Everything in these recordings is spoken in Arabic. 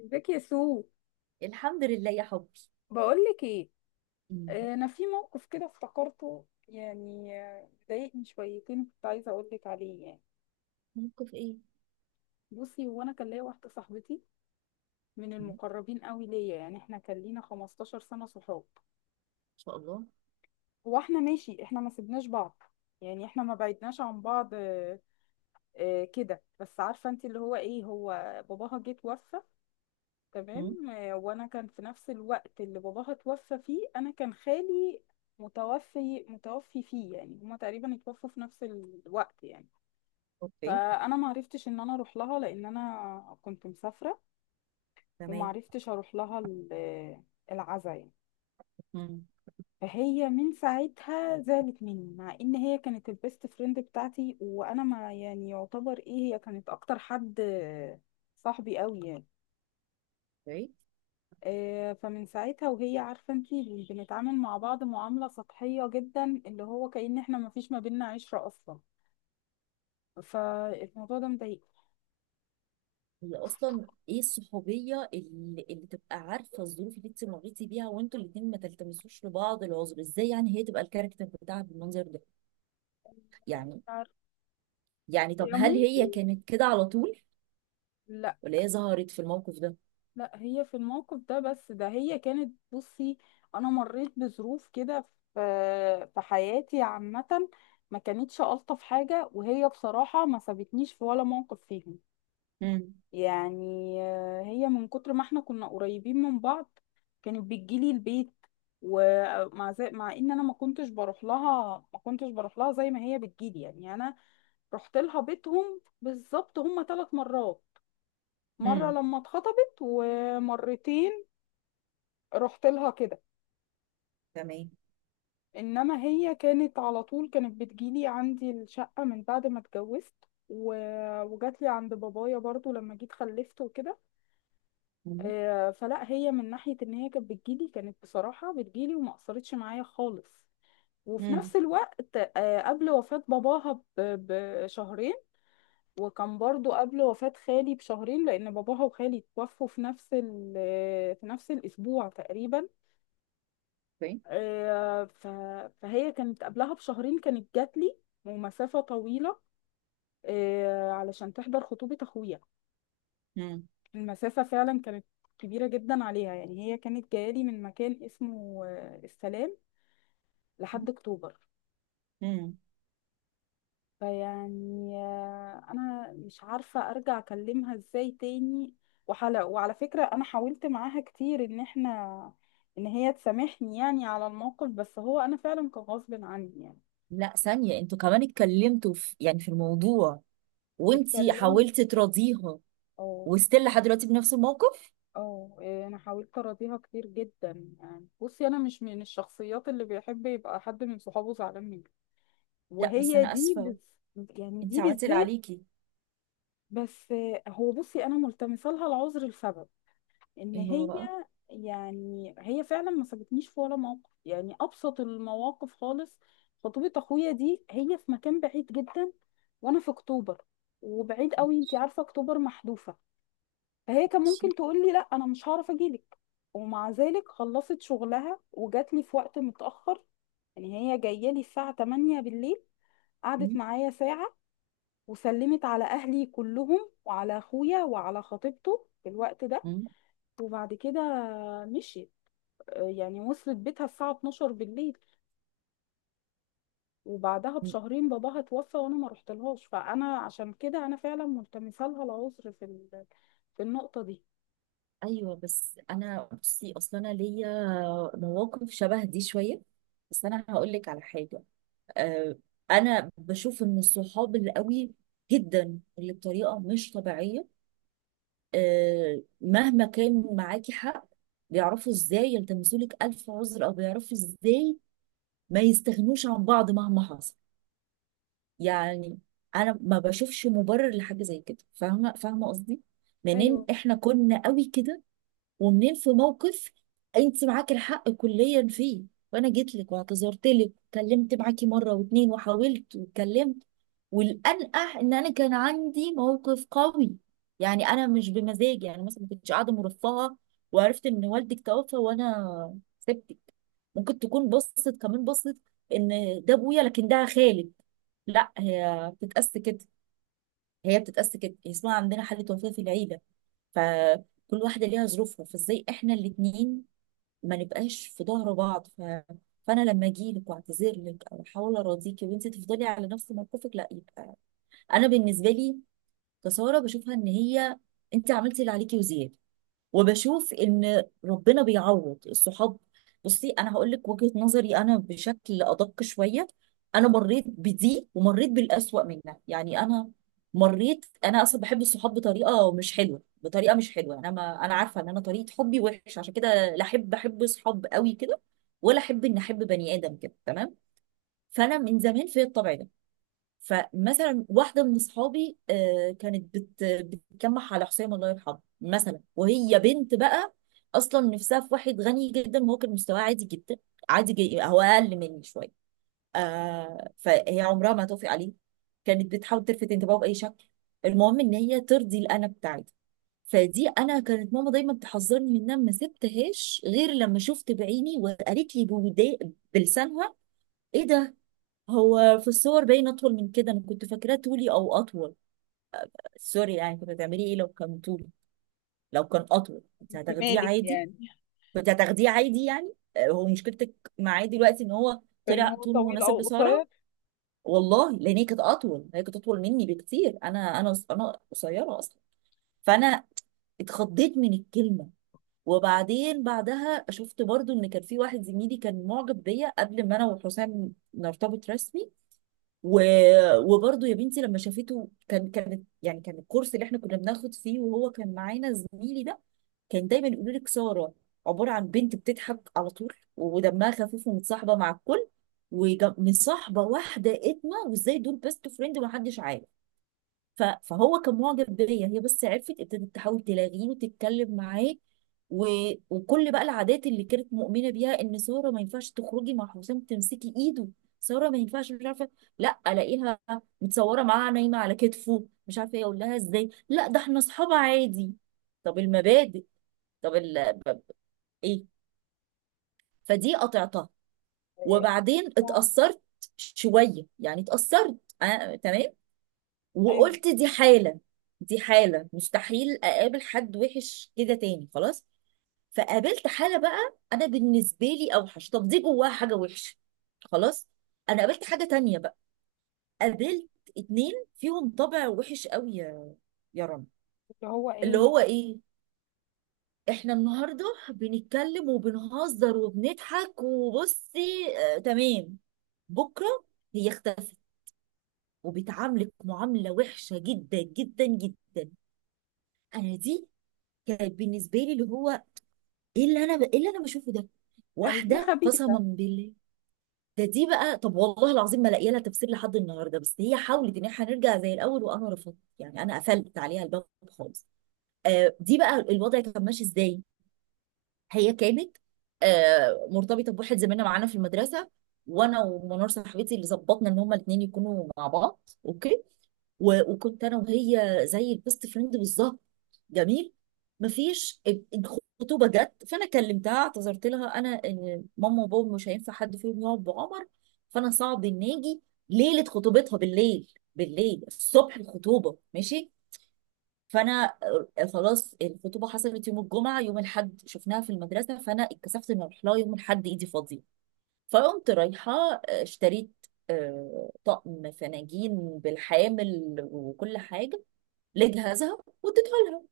ازيك يا سو؟ الحمد لله يا حبي. بقول لك ايه. مم. انا في موقف كده افتكرته، يعني ضايقني شويتين، كنت عايزه اقول لك عليه يعني. موقف ايه؟ بصي، هو انا كان ليا واحده صاحبتي من مم. ان المقربين قوي ليا، يعني احنا كان لينا 15 سنه صحاب. شاء الله. هو احنا ماشي، احنا ما سيبناش بعض يعني، احنا ما بعدناش عن بعض. كده، بس عارفه انت اللي هو ايه، هو باباها جه توفى، مم. تمام. وانا كان في نفس الوقت اللي باباها توفى فيه، انا كان خالي متوفي فيه، يعني هما تقريبا اتوفوا في نفس الوقت يعني. اوكي. فانا ما عرفتش ان انا اروح لها، لان انا كنت مسافره وما تمام. عرفتش اروح لها العزاء يعني. مم. فهي من ساعتها زعلت مني، مع ان هي كانت البيست فريند بتاعتي، وانا ما يعني يعتبر ايه، هي كانت اكتر حد صاحبي قوي يعني. اوكي. فمن ساعتها وهي عارفة انتي بنتعامل مع بعض معاملة سطحية جدا، اللي هو كأن احنا مفيش ما بينا عشرة أصلا، فالموضوع ده مضايق. هي اصلا ايه الصحوبيه اللي تبقى عارفه الظروف اللي انت مريتي بيها وانتوا الاثنين ما تلتمسوش لبعض العذر ازاي، يعني هي تبقى الكاركتر بتاعها بالمنظر ده يعني عارف- يعني طب يا هل هي ممكن كانت كده على طول لا. ولا هي ظهرت في الموقف ده؟ لا هي في الموقف ده بس ده، هي كانت، بصي أنا مريت بظروف كده في حياتي عامة، ما كانتش ألطف حاجة، وهي بصراحة ما سابتنيش في ولا موقف فيهم. مم. يعني هي من كتر ما احنا كنا قريبين من بعض، كانت بتجيلي البيت، ومع زي مع ان انا ما كنتش بروح لها، ما كنتش بروح لها زي ما هي بتجيلي، يعني يعني انا رحت لها بيتهم بالظبط هما ثلاث مرات، مرة مم. لما اتخطبت ومرتين رحت لها كده. تمام. انما هي كانت على طول كانت بتجيلي عندي الشقة من بعد ما اتجوزت، و... وجات لي عند بابايا برضو لما جيت خلفت وكده. مم. فلا هي من ناحية ان هي كانت بتجيلي، كانت بصراحة بتجيلي وما قصرتش معايا خالص. وفي مم. نفس الوقت قبل وفاة باباها بشهرين، وكان برضو قبل وفاة خالي بشهرين، لأن باباها وخالي توفوا في نفس في نفس الأسبوع تقريبا. اوكي. آه، ف- فهي كانت قبلها بشهرين كانت جاتلي ومسافة طويلة، علشان تحضر خطوبة أخويا. مم. المسافة فعلا كانت كبيرة جدا عليها، يعني هي كانت جايالي من مكان اسمه السلام لحد أكتوبر. مم. فيعني أنا مش عارفة أرجع أكلمها إزاي تاني. وحلا وعلى فكرة أنا حاولت معاها كتير إن هي تسامحني يعني على الموقف، بس هو أنا فعلا كان غصب عني يعني. لا ثانيه، انتوا كمان اتكلمتوا في يعني في الموضوع وانتي اتكلمت. حاولتي تراضيها؟ اه. وستيل لحد دلوقتي بنفس الموقف؟ اه انا حاولت اراضيها كتير جدا. يعني بصي انا مش من الشخصيات اللي بيحب يبقى حد من صحابه زعلان منه، لا بس وهي انا دي اسفه، يعني انت دي عملتي اللي بالذات. عليكي. بس هو بصي انا ملتمسه لها العذر لسبب ان ايه هو هي، بقى؟ يعني هي فعلا ما سابتنيش في ولا موقف، يعني ابسط المواقف خالص. خطوبه اخويا دي هي في مكان بعيد جدا، وانا في اكتوبر وبعيد قوي، انتي عارفه اكتوبر محذوفه، فهي كان ماشي. ممكن تقول لي لا انا مش هعرف اجيلك. ومع ذلك خلصت شغلها وجات لي في وقت متاخر، يعني هي جايه لي الساعه 8 بالليل، قعدت مم. معايا ساعة وسلمت على اهلي كلهم وعلى اخويا وعلى خطيبته في الوقت ده. مم. وبعد كده مشيت. يعني وصلت بيتها الساعة 12 بالليل. وبعدها مم. بشهرين باباها توفى وانا ما رحتلهاش، فانا عشان كده انا فعلا ملتمسه لها العذر في في النقطة دي. ايوه، بس انا بصي اصلا انا ليا مواقف شبه دي شويه، بس انا هقول لك على حاجه. أه، انا بشوف ان الصحاب اللي قوي جدا اللي بطريقه مش طبيعيه، أه مهما كان معاكي حق، بيعرفوا ازاي يلتمسوا لك الف عذر، او بيعرفوا ازاي ما يستغنوش عن بعض مهما حصل يعني. انا ما بشوفش مبرر لحاجه زي كده، فاهمه فاهمه قصدي؟ منين ايوه. احنا كنا قوي كده، ومنين في موقف انت معاكي الحق كليا فيه، وانا جيت لك واعتذرت لك وكلمت معاكي مره واتنين وحاولت واتكلمت. والانقح ان انا كان عندي موقف قوي، يعني انا مش بمزاجي، يعني مثلا ما كنتش قاعده مرفهه وعرفت ان والدك توفى وانا سبتك. ممكن تكون بصت، كمان بصت ان ده ابويا لكن ده خالد. لا، هي بتتقاس كده، هي بتتقاس كده، هي اسمها عندنا حالة وفاة في العيلة، فكل واحدة ليها ظروفها، فازاي احنا الاتنين ما نبقاش في ظهر بعض؟ فانا لما اجي لك واعتذر لك او احاول اراضيكي وانت تفضلي على نفس موقفك، لا يبقى انا بالنسبة لي كسارة بشوفها، ان هي انت عملتي اللي عليكي وزيادة، وبشوف ان ربنا بيعوض الصحاب. بصي، انا هقول لك وجهة نظري انا بشكل ادق شوية. انا مريت بدي ومريت بالاسوأ منها يعني، انا مريت، انا اصلا بحب الصحاب بطريقه مش حلوه، بطريقه مش حلوه يعني، انا ما انا عارفه ان انا طريقه حبي وحش، عشان كده لا احب احب صحاب قوي كده، ولا احب ان احب بني ادم كده، تمام. فانا من زمان في الطبع ده. فمثلا واحده من اصحابي كانت بتكمح على حسام الله يرحمه مثلا، وهي بنت بقى اصلا نفسها في واحد غني جدا، وهو كان مستواه عادي جدا، عادي جي، هو اقل مني شويه. فهي عمرها ما هتوافق عليه، كانت بتحاول تلفت انتباهه باي شكل، المهم ان هي ترضي الانا بتاعتها. فدي انا كانت ماما دايما تحذرني منها، ما سبتهاش غير لما شفت بعيني وقالت لي بلسانها. ايه ده، هو في الصور باين اطول من كده، انا كنت فاكراه طولي او اطول. سوري، يعني كنت هتعملي ايه لو كان طولي؟ لو كان اطول كنت انت هتاخديه مالك عادي؟ يعني؟ كنت هتاخديه عادي يعني، هو مشكلتك معاه دلوقتي ان هو فان طلع هو طوله طويل مناسب او قصير. لسارة؟ والله لان هي كانت اطول، هي كانت اطول مني بكتير، انا قصيره اصلا. فانا اتخضيت من الكلمه. وبعدين بعدها شفت برضو ان كان في واحد زميلي كان معجب بيا قبل ما انا وحسام نرتبط رسمي. و... وبرضه يا بنتي لما شافته كان كانت يعني كان الكورس اللي احنا كنا بناخد فيه وهو كان معانا زميلي ده. كان دايما يقول لك ساره عباره عن بنت بتضحك على طول ودمها خفيف ومتصاحبه مع الكل، ومصاحبه واحده اتمه، وازاي دول بيست فريند ومحدش عارف. فهو كان معجب بيا هي، بس عرفت ابتدت تحاول تلاغيه وتتكلم معاه. و... وكل بقى العادات اللي كانت مؤمنه بيها ان ساره ما ينفعش تخرجي مع حسام تمسكي ايده، ساره ما ينفعش، مش عارفه. لا الاقيها متصوره معاه نايمه على كتفه مش عارفه ايه، اقول لها ازاي؟ لا ده احنا اصحاب عادي. طب المبادئ؟ طب ايه؟ فدي قطعتها. وبعدين آه، اتأثرت شويه يعني، اتأثرت تمام. ايوه. وقلت دي حالة، دي حالة مستحيل أقابل حد وحش كده تاني خلاص. فقابلت حالة بقى أنا بالنسبة لي أوحش، طب دي جواها حاجة وحشة خلاص. أنا قابلت حاجة تانية بقى، قابلت اتنين فيهم طبع وحش قوي يا رنا. اللي هو اللي ايه؟ هو إيه؟ إحنا النهاردة بنتكلم وبنهزر وبنضحك وبصي آه تمام، بكرة هي اختفت وبتعاملك معاملة وحشة جدا جدا جدا. انا دي كانت بالنسبه لي، اللي هو ايه اللي انا ايه اللي انا بشوفه ده، اهي دي واحده قسما خبيثة. بالله. دي بقى، طب والله العظيم ما لاقيه لها تفسير لحد النهارده، بس هي حاولت ان احنا نرجع زي الاول وانا رفضت، يعني انا قفلت عليها الباب خالص. دي بقى الوضع كان ماشي ازاي؟ هي كانت مرتبطه بواحد زميلنا معانا في المدرسه، وانا ومنار صاحبتي اللي ظبطنا ان هما الاثنين يكونوا مع بعض. اوكي. وكنت انا وهي زي البيست فريند بالظبط. جميل. مفيش الخطوبه جت، فانا كلمتها اعتذرت لها انا إن ماما وبابا مش هينفع حد فيهم يقعد بعمر، فانا صعب ان اجي ليله خطوبتها بالليل، بالليل الصبح الخطوبه ماشي. فانا خلاص الخطوبه حصلت يوم الجمعه، يوم الاحد شفناها في المدرسه، فانا اتكسفت ان اروح لها يوم الاحد ايدي فاضيه. فقمت رايحه اشتريت طقم فناجين بالحامل وكل حاجه لجهازها واديته لها.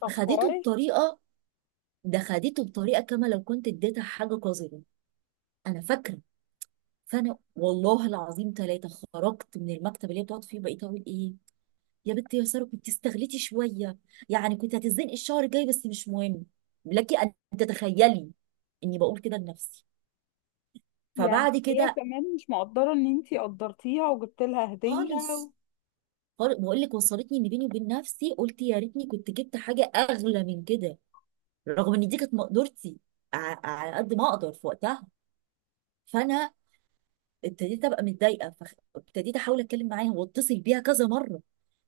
طب خدته كويس. بطريقه، ده خدته بطريقه كما لو كنت اديتها حاجه قذره انا فاكره. فانا والله العظيم ثلاثه خرجت من المكتب اللي هي بتقعد فيه، بقيت اقول ايه، يا بنت يا ساره كنت استغلتي شويه، يعني كنت هتتزنقي الشهر الجاي بس مش مهم، لك ان تتخيلي اني بقول كده لنفسي. يعني فبعد هي كده، كمان مش مقدرة ان انتي قدرتيها وجبت لها هدية. خالص بقول لك، وصلتني ان بيني وبين نفسي قلت يا ريتني كنت جبت حاجه اغلى من كده، رغم ان دي كانت مقدرتي على قد ما اقدر في وقتها. فانا ابتديت ابقى متضايقه، فابتديت احاول اتكلم معاها واتصل بيها كذا مره،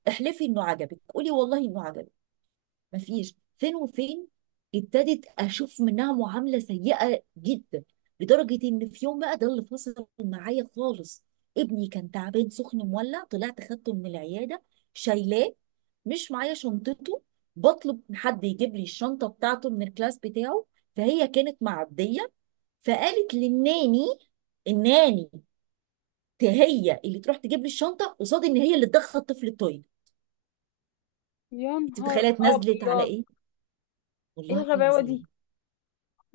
احلفي انه عجبك، قولي والله انه عجبك، مفيش فين وفين. ابتدت اشوف منها معامله سيئه جدا، لدرجه ان في يوم بقى ده اللي فصل معايا خالص. ابني كان تعبان سخن مولع، طلعت خدته من العياده شايلاه مش معايا شنطته، بطلب من حد يجيب لي الشنطه بتاعته من الكلاس بتاعه. فهي كانت معديه، فقالت للناني، الناني هي اللي تروح تجيب لي الشنطه، قصاد ان هي اللي تدخل الطفل التويليت. يا انت نهار متخيله اتنزلت على ابيض! ايه؟ ايه والله الغباوه دي؟ العظيم،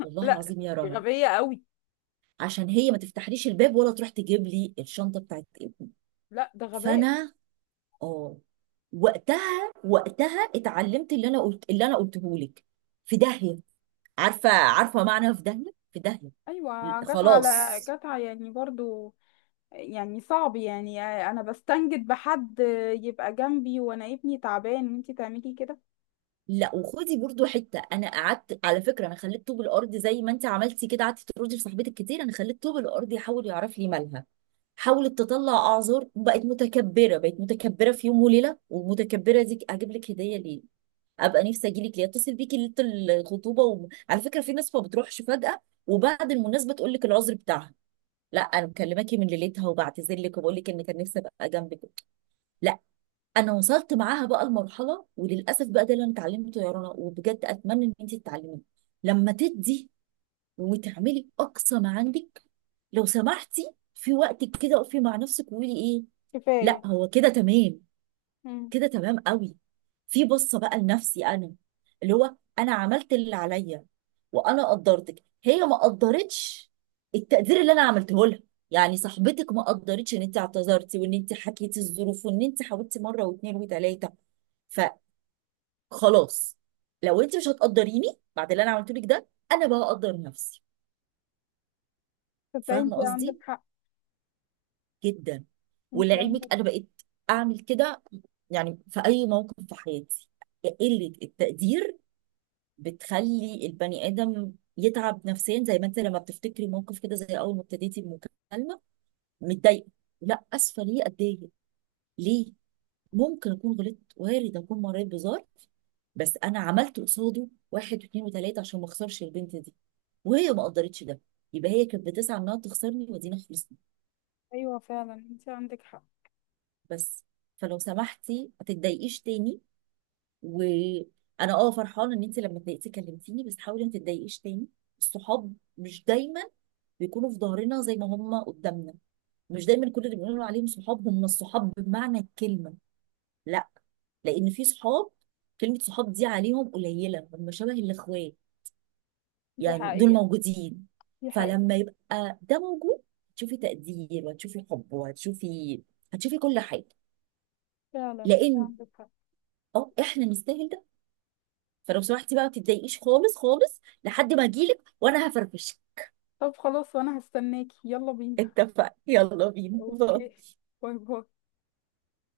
والله لا العظيم يا دي رنا. غبيه قوي. عشان هي ما تفتحليش الباب ولا تروح تجيب لي الشنطه بتاعت ابني. لا ده غباء. فانا اه وقتها، وقتها اتعلمت، اللي انا قلته لك، في داهيه. عارفه عارفه معنى في داهيه؟ في داهيه. ايوه، جت على خلاص. جت على يعني برضو. يعني صعب، يعني انا بستنجد بحد يبقى جنبي وانا ابني تعبان وانتي تعملي كده. لا وخدي برضو حته، انا قعدت على فكره، انا خليت طوب الارض زي ما انت عملتي كده قعدتي تردي لصاحبتك كتير، انا خليت طوب الارض يحاول يعرف لي مالها. حاولت تطلع اعذار وبقت متكبره، بقت متكبره في يوم وليله، والمتكبره دي اجيب لك هديه ليه؟ ابقى نفسي اجي لك ليه؟ اتصل بيكي ليله الخطوبه، وعلى فكره في ناس ما بتروحش فجاه وبعد المناسبه تقول لك العذر بتاعها، لا انا مكلماكي من ليلتها، وبعتذر لك وبقول لك ان كان نفسي ابقى جنبك. لا، انا وصلت معاها بقى المرحله، وللاسف بقى ده اللي انا اتعلمته يا رنا، وبجد اتمنى ان انت تتعلميه. لما تدي وتعملي اقصى ما عندك، لو سمحتي في وقتك كده اقفي مع نفسك وقولي ايه، لا كفايه. هو كده تمام، امم. كده تمام قوي. في بصه بقى لنفسي انا، اللي هو انا عملت اللي عليا، وانا قدرتك هي ما قدرتش التقدير اللي انا عملته لها. يعني صاحبتك ما قدرتش ان انت اعتذرتي وان انت حكيتي الظروف وان انت حاولتي مره واثنين وثلاثه، فخلاص، لو انت مش هتقدريني بعد اللي انا عملته لك ده، انا بقى اقدر نفسي. تصدقي فاهمه انتي عندك قصدي؟ حق. جدا. انتي عندك. ولعلمك انا بقيت اعمل كده، يعني في اي موقف في حياتي، قله التقدير بتخلي البني ادم يتعب نفسيا، زي ما انت لما بتفتكري موقف كده زي اول ما ابتديتي المكالمه متضايقه. لا، اسفه، ليه اتضايق ليه؟ ممكن اكون غلطت، وارد اكون مريت بظرف، بس انا عملت قصاده واحد واثنين وثلاثه عشان ما اخسرش البنت دي، وهي ما قدرتش ده، يبقى هي كانت بتسعى انها تخسرني، ودينا خلصنا ايوه فعلا انتي عندك حق. بس. فلو سمحتي ما تتضايقيش تاني، وانا فرحانه ان انت لما اتضايقتي كلمتيني، بس حاولي ما تتضايقيش تاني. الصحاب مش دايما بيكونوا في ظهرنا زي ما هم قدامنا، مش دايما كل اللي بنقول عليهم صحاب هم الصحاب بمعنى الكلمه، لا، لان في صحاب، كلمه صحاب دي عليهم قليله، هم شبه الاخوات، دي يعني دول حقيقه. موجودين. دي حقيقه. فلما يبقى ده موجود، هتشوفي تقدير وهتشوفي حب وهتشوفي كل حاجه، فعلا انتي لان عندك حق. اه احنا نستاهل ده. فلو سمحتي بقى ما تتضايقيش خالص خالص لحد ما اجيلك، وانا هفرفشك. طب خلاص، وانا هستناكي، يلا بينا. اتفقنا، يلا بينا. اوكي. باي باي.